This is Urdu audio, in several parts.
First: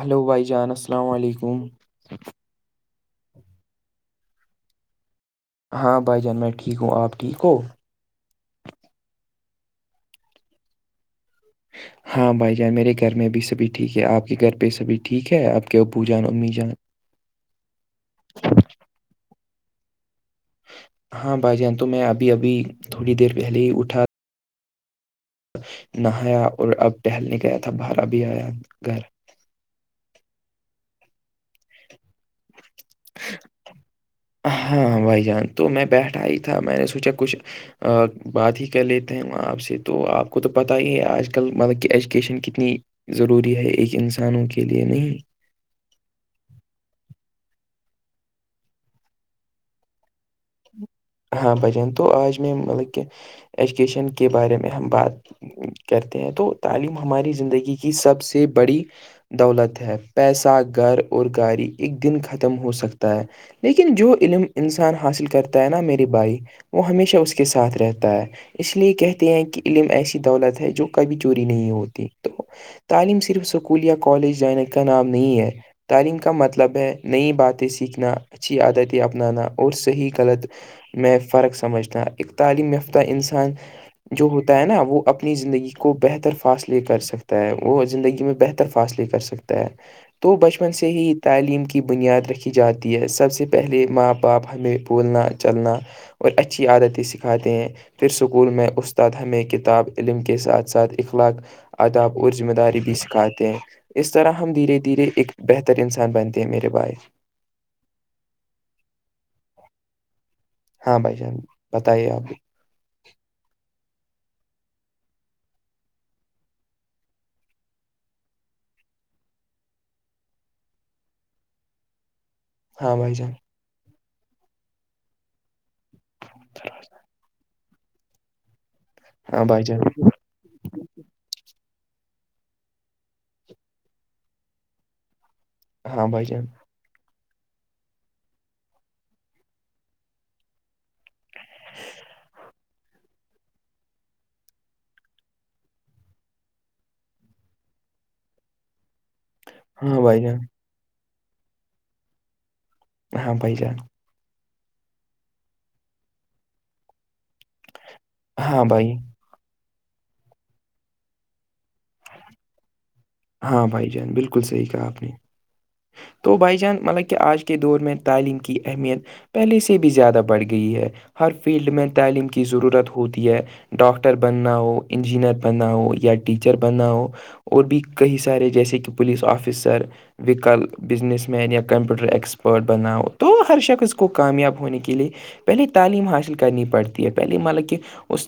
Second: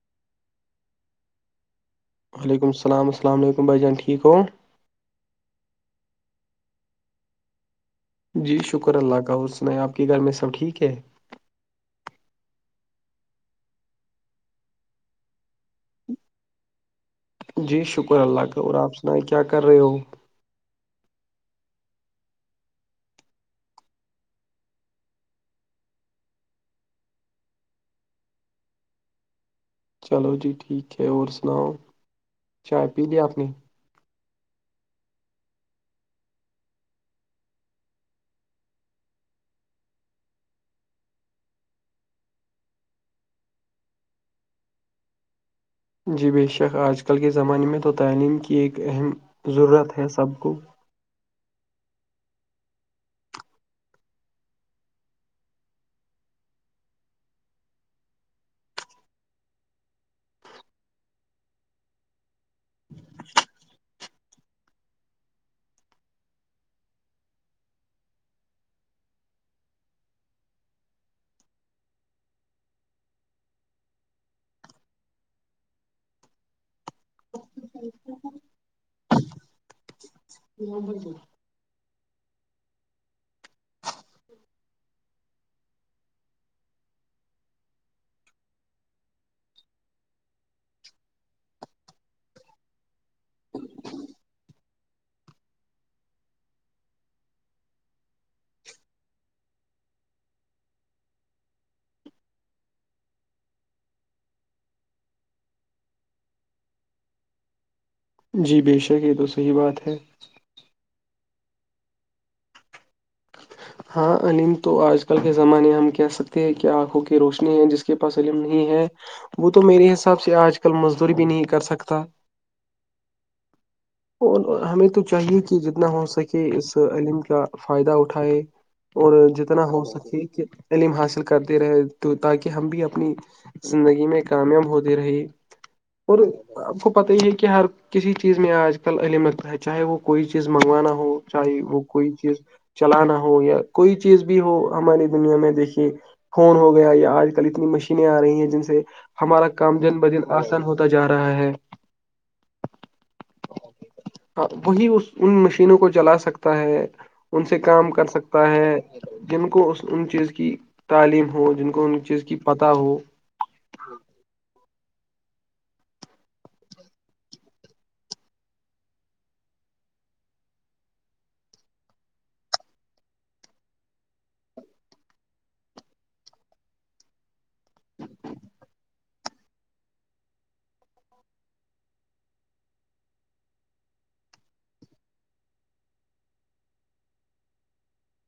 ہلو بھائی جان السلام علیکم وعلیکم السلام السلام علیکم بھائی جان ٹھیک ہو ہاں بھائی جان میں ٹھیک ہوں آپ ٹھیک ہو جی شکر اللہ کا اور سنیں آپ کے گھر میں سب ٹھیک ہے ہاں ہاں بھائی جان میرے گھر میں بھی سبھی ٹھیک ہے آپ کے گھر پہ سب ٹھیک ہے آپ کے ابو جان امی جان جی شکر اللہ کا اور آپ سنیں کیا کر رہے ہو ہاں بھائی جان تو میں ابھی ابھی تھوڑی دیر پہلے ہی اٹھا نہایا اور اب ٹہلنے گیا تھا برا بھی آیا گھر چلو جی ٹھیک ہے اور سناؤ چائے پی لیا اپنی ہاں بھائی جان تو میں بیٹھا ہی تھا میں نے سوچا کچھ بات ہی کر لیتے ہیں وہاں آپ سے تو آپ کو تو پتاہ ہی ہے آج کل مطلب کہ ایجوکیشن کتنی ضروری ہے ایک انسانوں کے لئے نہیں جی بے شک آج کل کے زمانے میں تو تعلیم کی ایک اہم ضرورت ہے سب کو ہاں بھجان تو آج میں مطلب کہ ایجوکیشن کے بارے میں ہم بات کرتے ہیں تو تعلیم ہماری زندگی کی سب سے بڑی دولت ہے پیسہ گھر اور گاڑی ایک دن ختم ہو سکتا ہے لیکن جو علم انسان حاصل کرتا ہے نا میری بھائی وہ ہمیشہ اس کے ساتھ رہتا ہے اس لیے کہتے ہیں کہ علم ایسی دولت ہے جو کبھی چوری نہیں ہوتی تو تعلیم صرف سکول یا کالج جانے کا نام نہیں ہے تعلیم کا مطلب ہے نئی باتیں سیکھنا اچھی عادتیں اپنانا اور صحیح غلط میں فرق سمجھتا ہ ایک تعلیم یافتہ انسان جو ہوتا ہے نا وہ اپنی زندگی کو بہتر فاصلے کر سکتا ہے وہ زندگی میں بہتر فاصلے کر سکتا ہے سکتا ہے تو بچپن سے ہی تعلیم کی بنیاد رکھی جاتی ہے سب سے پہلے ماں باپ ہمیں پھولنا چلنا اور اچھی عادتیں سکھاتے ہیں پھر اسکول میں استاد ہمیں کتاب علم کے ساتھ ساتھ اخلاق آداب اور ذمہ داری بھی سکھاتے ہیں اس طرح ہم دھیرے دھیرے ایک بہتر انسان بنتے ہیں میرے باعث جی بے شک یہ تو صحیح بات ہے ہاں بھائی جان بتائیے آپ ہاں عم تو آج کل کے زمانے ہم کہہ سکتے ہیں کہ آنکھوں کی روشنی ہے جس اس کے پاس علم نہیں ہے وہ تو میرے حساب سے آج کل مزدوری بھی نہیں کر سکتا ہاں بھائی جان اور ہمیں تو چاہیے کہ جتنا ہو سکے اس علم کا فائدہ اٹھائے اور ہاں بھائی جتنا جان ہو سکے کہ علم حاصل کرتے رہے تو تاکہ ہم بھی اپنی زندگی میں کامیاب ہوتے رہے ہاں اور بھائی جان آپ کو پت ہی ہے کہ ہر کسی چیز میں آج کل علم لگتا ہے چاہے وہ کوئی چیز منگوانا ہو چاہے وہ کوئی چیز چلانا ہو یا کوئی چیز بھی ہو ہماری دنیا میں دیکھیے فون ہو گیا یا آج کل اتنی مشینینیں آ رہی ہیں جن سے ہمارا کام دن ہاں ب بھائی دن جان آسان ہوتا جا رہا ہے ہاں بھائی جان ہاں وہی اس ان مشینوں کو جلا سکتا ہے ان سے کام کر سک سکتا ہاں ہے بھائی جن کو ان چیز کی تعلیم ہو جن کو ان چیز کی پتہ ہو ہاں بھائی جان بالکل صحیح کہا آپ نے تو بائی چانس مطلب کہ آج کے دور میں تعلیم کی اہمیت پہلے سے بھی زیادہ بڑھ گئی ہے ہر فیلڈ میں تعلیم کی ضرورت ہوتی ہے ڈاکٹر بننا ہو انجینئر بننا ہو یا ٹیچر بننا ہو اور بھی کئی سارے جیسے کہ پولیس آفیسر ویکل بزنس مین یا کمپیوٹر ایکسپرٹ بناؤ تو ہر شخص کو کامیاب ہونے کے لئے پہلے تعلیم حاصل کرنی پڑتی ہے پہلے مطلب کہ اس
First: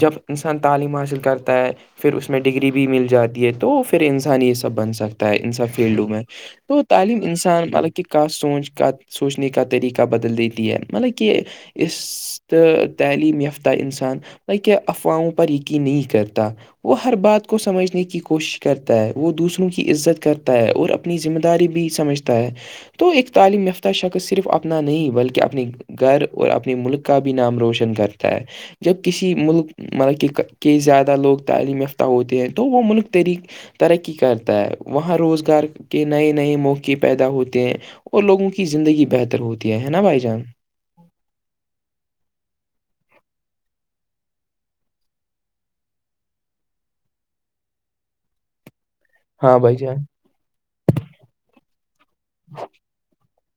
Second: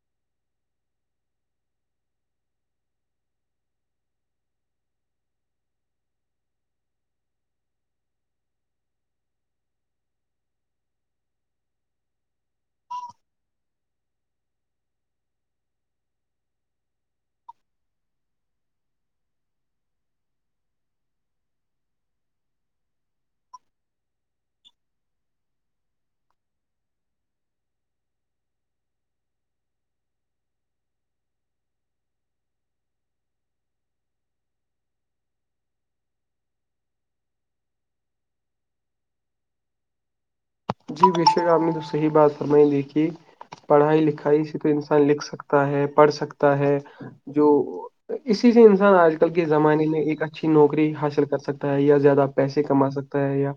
جب انسان تعلیم حاصل کرتا ہے پھر اس میں ڈگری بھی مل جاتی ہے تو پھر پھر انسان یہ سب بن سکتا ہے ان سب فیلڈوں میں تو تعلیم انسان مطلب کہ کا سوچ کا سوچنے کا طریقہ بدل دیتی ہے مطلب کہ اس تو تعلیم یافتہ انسان کہہ افواہوں پر یقین نہیں کرتا وہ ہر بات کو سمجھنے کی کوشش کرتا ہے وہ دوسروں کی عزت کرتا ہے اور اپنی ذمہ داری بھی سمجھتا ہے تو ایک تعلیم یافتہ شخص صرف اپنا نہیں بلکہ اپنی گھر اور اپنے ملک کا بھی نام روشن کرتا ہے جب کسی ملک مطلب کہ ک زیادہ لوگ تعلیم یافتہ ہوتے ہیں تو وہ ملک طری ترقی کرتا ہے وہاں روزگار کے نئے نئے موقع پیدا ہوتے ہیں اور لوگوں کی زندگی بہتر ہوتی ہے نا بھائی جان جی وشک آ نے تو صحی بات فرمائی دیھی کہ پڑھائی لکھائی سے تو انسان لکھ سکتا ہے پڑھ سکتا ہے جو اسی سے انسان آج کل کے ہاں بھائی زمانے جان میں ایک اچھا اچھی نوکری حاصل کر سکتا ہے یا زیادہ پیسے کما سکتا ہے یا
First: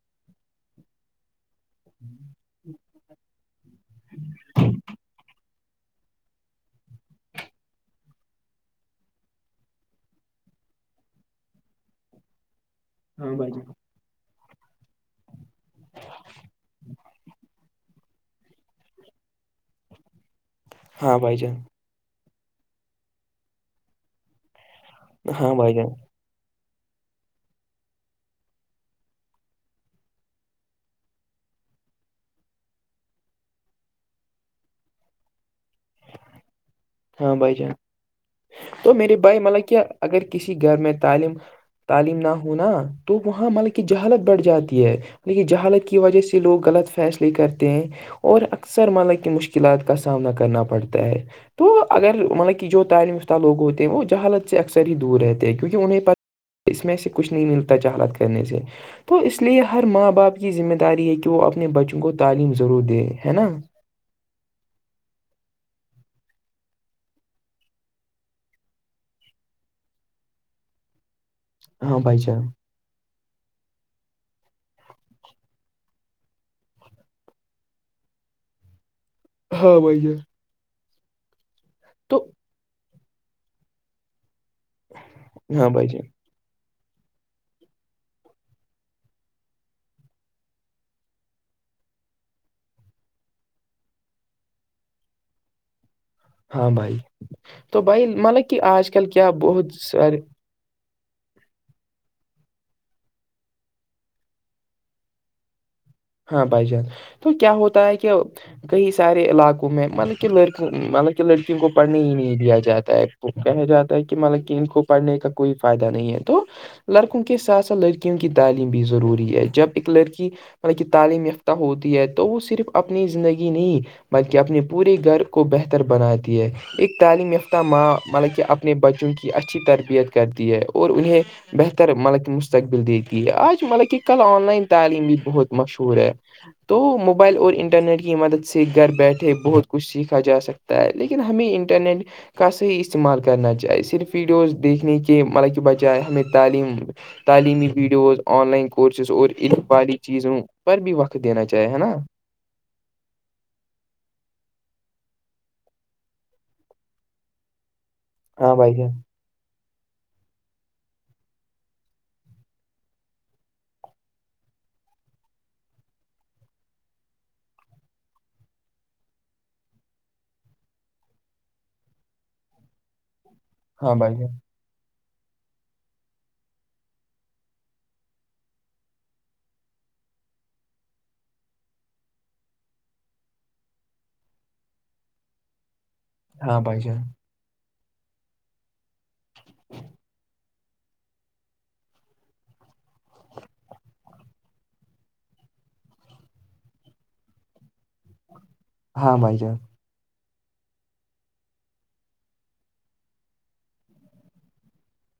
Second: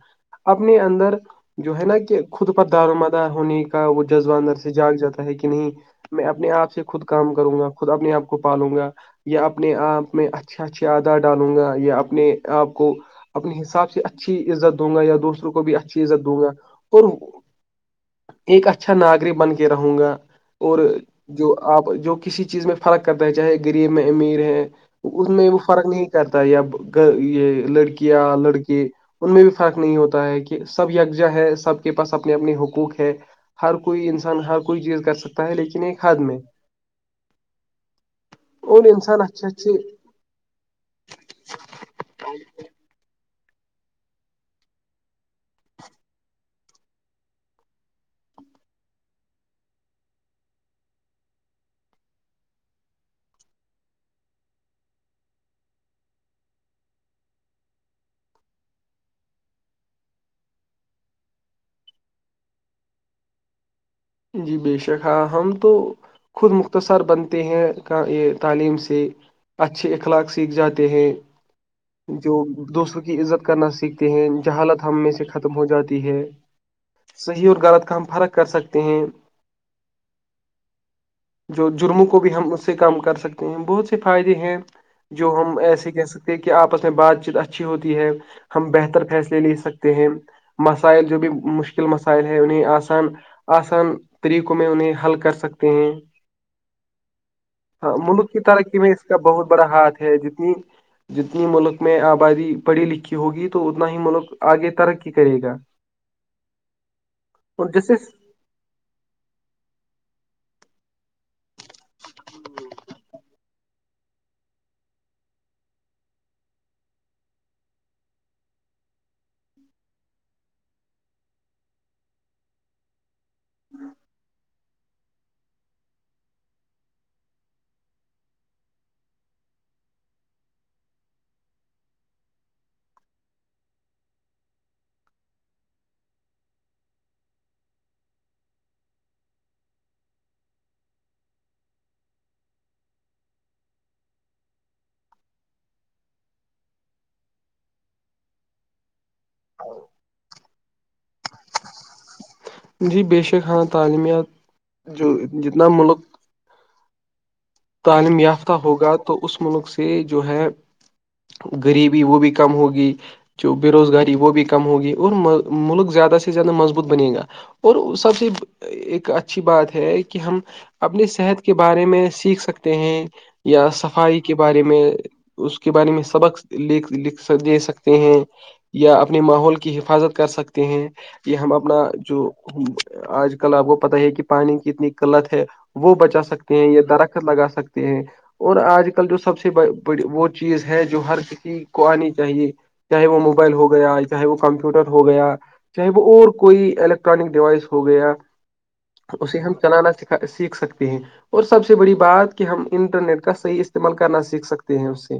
اپنے اندر جو ہے نا کہ خود پر دار و مدار ہونے کا وہ جذبہ اندر سے جاگ جاتا ہے کہ نہیں میں اپنے آپ سے خود کام کروں گا خود اپنے آپ کو پالوں گا یا اپنے آپ میں اچھے اچھے آدار ڈالوں گا یا اپنے آپ کو ہاں بھائی اپنے جان حساب سے اچھی عزت دوں گا یا دوسروں کو بھی اچھی عزت دوں گا اور ایک اچھا ناگرک بن کے رہوں گا اور ہاں بھائی جو جان آپ جو کسی چیز میں فرق کرتا ہے چاہے غریب میں امیر ہے اس میں ہاں وہ بھائی فرق جان نہیں کرتا یا یہ لڑکیاں لڑکے ان میں بھی فرق نہیں ہوتا ہے کہ سب یکجا ہے سب کے پاس اپنے اپنے حقوق ہے ہر کوئی انسان ہر کوئی چیز کر سکتا ہے لیکن ایک حد میں ہاں بھائی جان اور تو میرے انسان بھائی اچھے ملب کیا اچھے اگر کسی گھر میں تعلیم تعلیم نہ ہوناا تو وہاں مطلب کہ جہالت بڑھ جاتی ہے لیکن جہالت کی وجہ سے لوگ غلط فیصلے کرتے ہیں اور اکثر مانا کی مشکلات کا سامنا کرنا پڑتا ہے تو اگر مطلب کہ جو تعلیمیافتہ لوگ ہوتے ہیں وہ جہالت سے اکثر ہی دور رہتے ہیں کیونکہ انہیں پر اس میں سے کچھ نہیں ملتا ج حالت کرنے سے تو اس لیے ہر ماں باپ کی ذمہ داری ہے کہ وہ اپنے بچوں کو تعلیم ضرور دے ہے نا جی بے شک ہاں ہم تو خود مختصر بنتے ہیں کا یہ تعلیم سے اچھے اخلاق سیکھ جاتے ہیں ہاں بھائی جو جان دوسروں کی عزت کرنا سیکھتے ہیں جہالت ہم میں سے ختم ہو جاتی ہے صحیح اور غلط کا ہم فرق کر سکتے ہیں ہاں بھ جو جرموں کو بھی ہم اس سے کم کر سکتے ہیں بہت سے فائدے ہیں جو ہم ہاں بھائی ایسے کہہ جان سکتے کہ آپس میں بات چیت اچھی ہوتی ہے ہم بہتر فیصلے لے سکتے ہیں مسائل جو بھی مشکل مسائل ہیں انہیں آسان آسان طریقوں میں انہیں حل کر سکتے ہیں ہاں بھائی تو ہاں بھائی ملک کی مطلب کہ ترقی آج میں اس کل کا کیا بہت بڑا ہاتھ ہے سارے جتنی جتنی ملک میں آبادی پڑھی لکھی ہوگی تو اتنا ہی ملک آگے ترقی کرے گا ہاں بھائی جان تو کیا اور ہوتا جیسے ہے کہ کئی سارے علاقوں میں مطلب کہ لڑکی مطلب کہ لڑکیوں کو پڑھنے ہی نہیں دیا جاتا ہے کہ جاتا ہے کہ مطل ک ان کو پڑھنے کا کوئی فائدہ نہیں ہے تو لڑکوں کے ساتھ ساتھ لڑکیوں کی تعلیم بھی ضروری ہے جب ایک لڑکی مط کہ تعلیم یافتہ ہوتی ہے تو وہ صرف اپنی زندگی نہیں بلکہ اپنے پورے گھر کو بہتر بناتی ہے ایک تعلیم یافتہ ماں مطلب کہ اپنے بچوں کی اچھی تربیت کرتی ہے اور انہیں بہتر مطلب کہ مستقبل دیتی ہے آج مطلب کہ کل آن لائن تعلیم بھی بہت مشہور ہے تو موبائل اور انٹرنیٹ کی مدد سے گھر بیٹھے بہت کچھ سیکھا جا سکتا لیکن ہمیں انٹرنیٹ کا صحیح استعمال کرنا چاہیے صرف ویڈیوز دیکھنے کے مطلب کہ بچائے ہمیں تعلیم تعلیمی ویڈیوز آن لائن کورسز اور ا باری چیزوں پر بھی وقت دینا چاہے ہے نا جی بے شک ہاں تعلیمت جو جتنا ملک عالم یافتہ ہاں بھائی جان ہوگا تو اس ملک سے جو ہے غریبی وہ بھی کم ہوگی جو بےروزگاری وہ بھی کم ہوگی اور ملک زیادہ سے زیادہ مضبوط بنے گا اور سب سےیز ایک اچھی بات ہے کہ ہم اپنی صحت کے بارے میں سیکھ سکتے ہیں یا ہاں بھائی صفائی کے جان بارے میں اس کے بارے میں سبق لکھ دے سکتے ہیں یا اپنے ماحول کی حفاظت کر سکتے ہیں یہ ہم اپنا جو آج کل آپ کو پتا ہے کہ پانی کی کتنی قلت ہے وہ بچا سکتے ہاں ہیں بھائی یا جان درخت لگا سکتے ہیں اور آج کل جو سب سےی وہ چیز ہے جو ہر کسی کو آنی چاہیے چاہے وہ موبائل ہو گیا چاہے وہ کمپیوٹر ہو گیا چاہے وہ اور کوئی الیکٹرانک ڈیوائس ہو گیا ہاں بھائی اسے ہم جان چلانا سکھا سیکھ سکتے ہیں اور سب سے سے بڑی بات کہ ہم انٹرنیٹ کا صحیح استعمال کرنا سیکھ سکتے ہیں اس سے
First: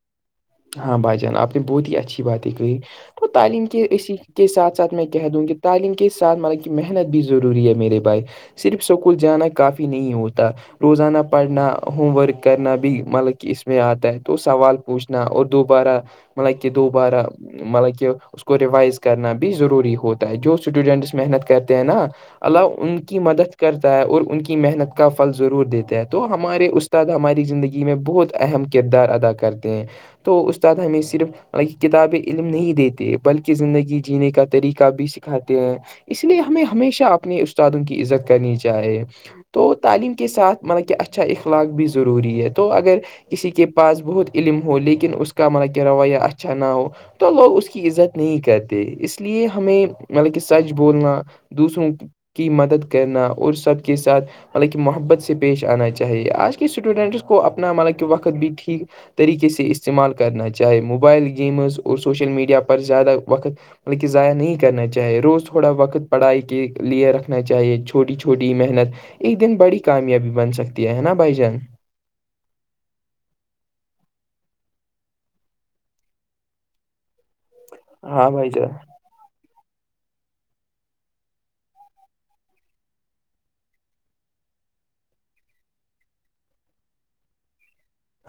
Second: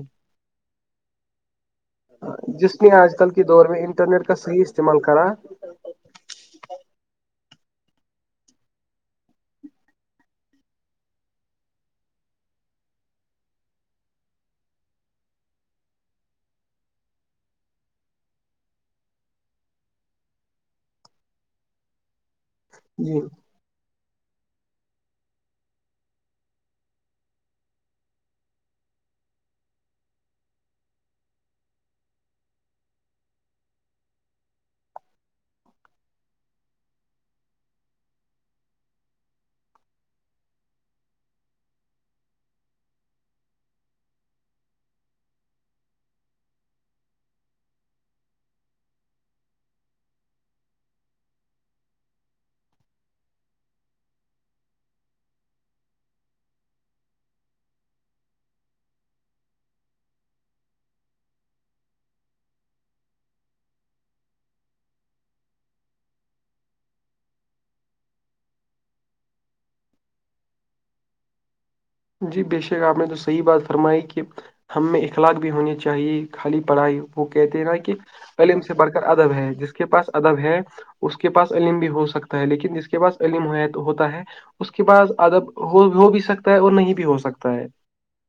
ہاں بھائی جان آپ نے بہت ہی اچھی باتیں کہی جس نے آج تو کل تعلیم دور میں کے اسی انٹرنیٹ کا کے صحیح ساتھ ساتھ استعمال میں کہہ کرا دوں گی تعلیم کے ساتھ مطلب کہ محنت بھی ضروری ہے میرے بائے صرف اسکول جانا کافی نہیں ہوتا روزانہ پڑھنا ہوم ورک کرنا بھی مطلب کہ اس میں آتا ہے تو سوال پوچھ اپنا اور دوبارہ مطلب کہ دوبارہ مطلب کہ اس کو ریوائز کرنا بھی ضروری ہوتا ہے جو اسٹوڈینٹس محنت کرتے ہیں نا ال ان کی جی مدد کرتا ہے اور ان کی محنت کا پھل ضرور دیتا ہے تو ہمارے استاد ہماری زندگی میں بہت اہم کردار ادا کرتے ہیں تو استاد ہمیں صرف ہ کتابیں علم نہیں دیتے بلکہ زندگی جینے کا طریقہ بھی سکھاتے ہیں اس لیے ہمیں ہمیشہ اپنے استادوں کی عزت کرنی چاہیے تو تعلیم کے ساتھ مطلب کہ اچھا اخلاق بھی ضروری ہے تو اگر کسی کے پاس بہت علم ہو لیکن اس کا مان کہ رویہ اچھا نہ ہو تو لوگ اس کی عزت نہیں کرتے اس لیے ہمیں مطلب کہ سچ بولنا دوسروں کی مدد کرنا اور سب کے ساتھ مطلب کہ محبت سے پیش آنا چاہیے آج کے اسٹوڈنٹس کو اپنا مطلب کہ وقت بھی ٹھیک طریقے سے استعمال کرنا چاہے موبائل گیمز اور سوشل میڈیا پر زیادہ وقت بلکہ ضائع نہیں کرنا چاہیے روز تھوڑا وقت پڑھائی کے لئے رکھنا چاہیے چھوٹی چھوٹی محنت ایک دن بڑی کامیابی بن سکتی ہے نا بھائی جان جی بے شک آپ نے تو صحیح بات فرمائی کہ ہم میں اخلاق بھی ہونی چاہیے خالی پڑھائی وہ کہتے ہیں نا کہ ہاں بھائی علم جان سے بڑ ادب ہے جس کے پاس ادب ہے اس کے پاس عم بھی ہو سکتا ہے لیکن جس کے پاس عم ہوتا ہے اس کے بعس ادب ہو ہو بھی سکتا ہے اور نہیں بھی ہو سکتا ہے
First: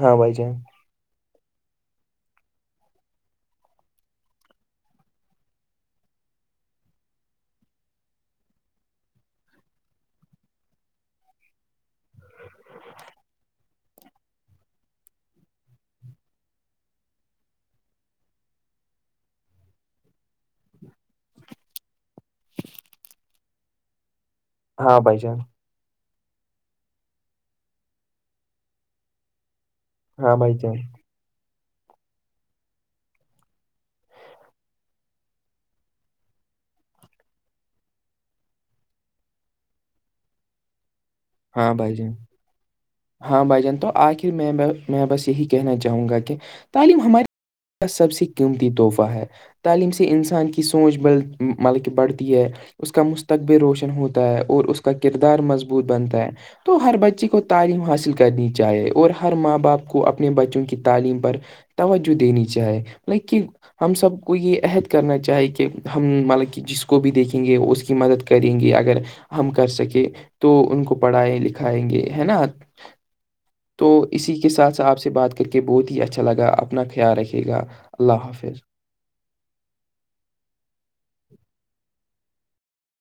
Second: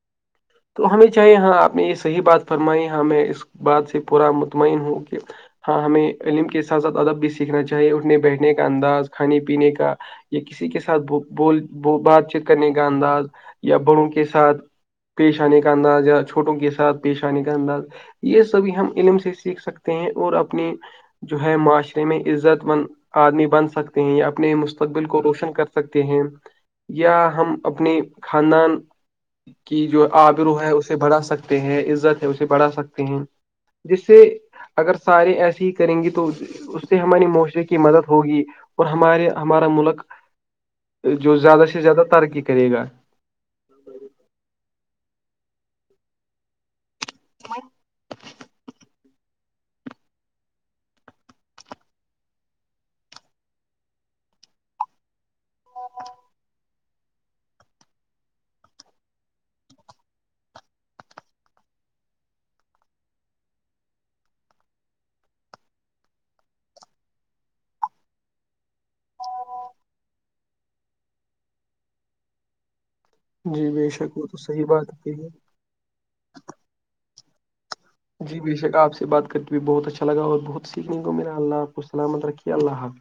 ہاں بھائی جان تو ہمیں چاہے ہاں آپ نے یہ صحیح بات فرمائی ہاں میں اس بات سے پورا مطمئن ہوں کہ ہاں ہمیں علم کے ساتھ ساتھ ادب بھی سیکھنا چاہیے اٹھنے بیٹھنے کا انداز کھانے پینے کا یا کسی کے ساتھ بول بات چیت کرنے کا انداز یا بڑوں کے ساتھ پیش آنے کا انداز یا چھوٹوں کے ساتھ پیش آنے کا انداز یہ سبھی ہم علم سے سیکھ سکتے ہیں اور اپنی جو ہے معاشرے میں عزت بند آدمی بن سکتا ہیں یا اپنے ہاں مستقبل بھائی کو جان روشن کر سکتے ہیں یا ہم اپنی خاندان کی جو ہاں بھائی آبرو ہے جان اسے بڑا سک س ہیں عزت ہے اسے بڑھا سکتے ہیں جس سے اگر سارے ایسے ہی کریں گی تو اس سے ہمارے معاشرے کی مدد ہوگی اور ہمارے ہمارا ملک جو زیادہ ہاں سے بھائی زیادہ جان ترکی کرے گا ہاں بھائی جان تو آخر میں میں بس یہی کہنا چاہوں گا کہ تعلیم ہمارے سب سے قیمتی تحفہ ہے تعلیم سے انسان کی سوچ بل مطلب کہ بڑھتی ہے اس کا مستقبل روشن ہوتا ہے اور اس کا کردار مضبوط بنتا ہے تو ہر بچے کو تعلیم حاصل کرنی چاہیے اور ہر ماں باپ کو اپنے بچوں کی تعلیم پر توجہ دینی چاہے لائک کہ ہم سب کو یہ عہد کرنا چاہے کہ ہم مطلب کہ جس کو بھی دیکھیں گے اس کی مدد کریں گے اگر ہم کر سکیں تو ان کو پڑھائیں لکھائیں گے ہے نا جی تو بے شک وہ اسی تو کے صحیح ساتھ س آپ سے ہے بات کر کے بہت ہی اچھا لگا اپنا خیال رکھے گا اللہ جی بے حافظ شک آپ سے بات کرتے ہوئے بہت اچھا لگا بہت سیکھنے کو میرا اللہ آپ کو سلامت رکھیے اللہ حافظ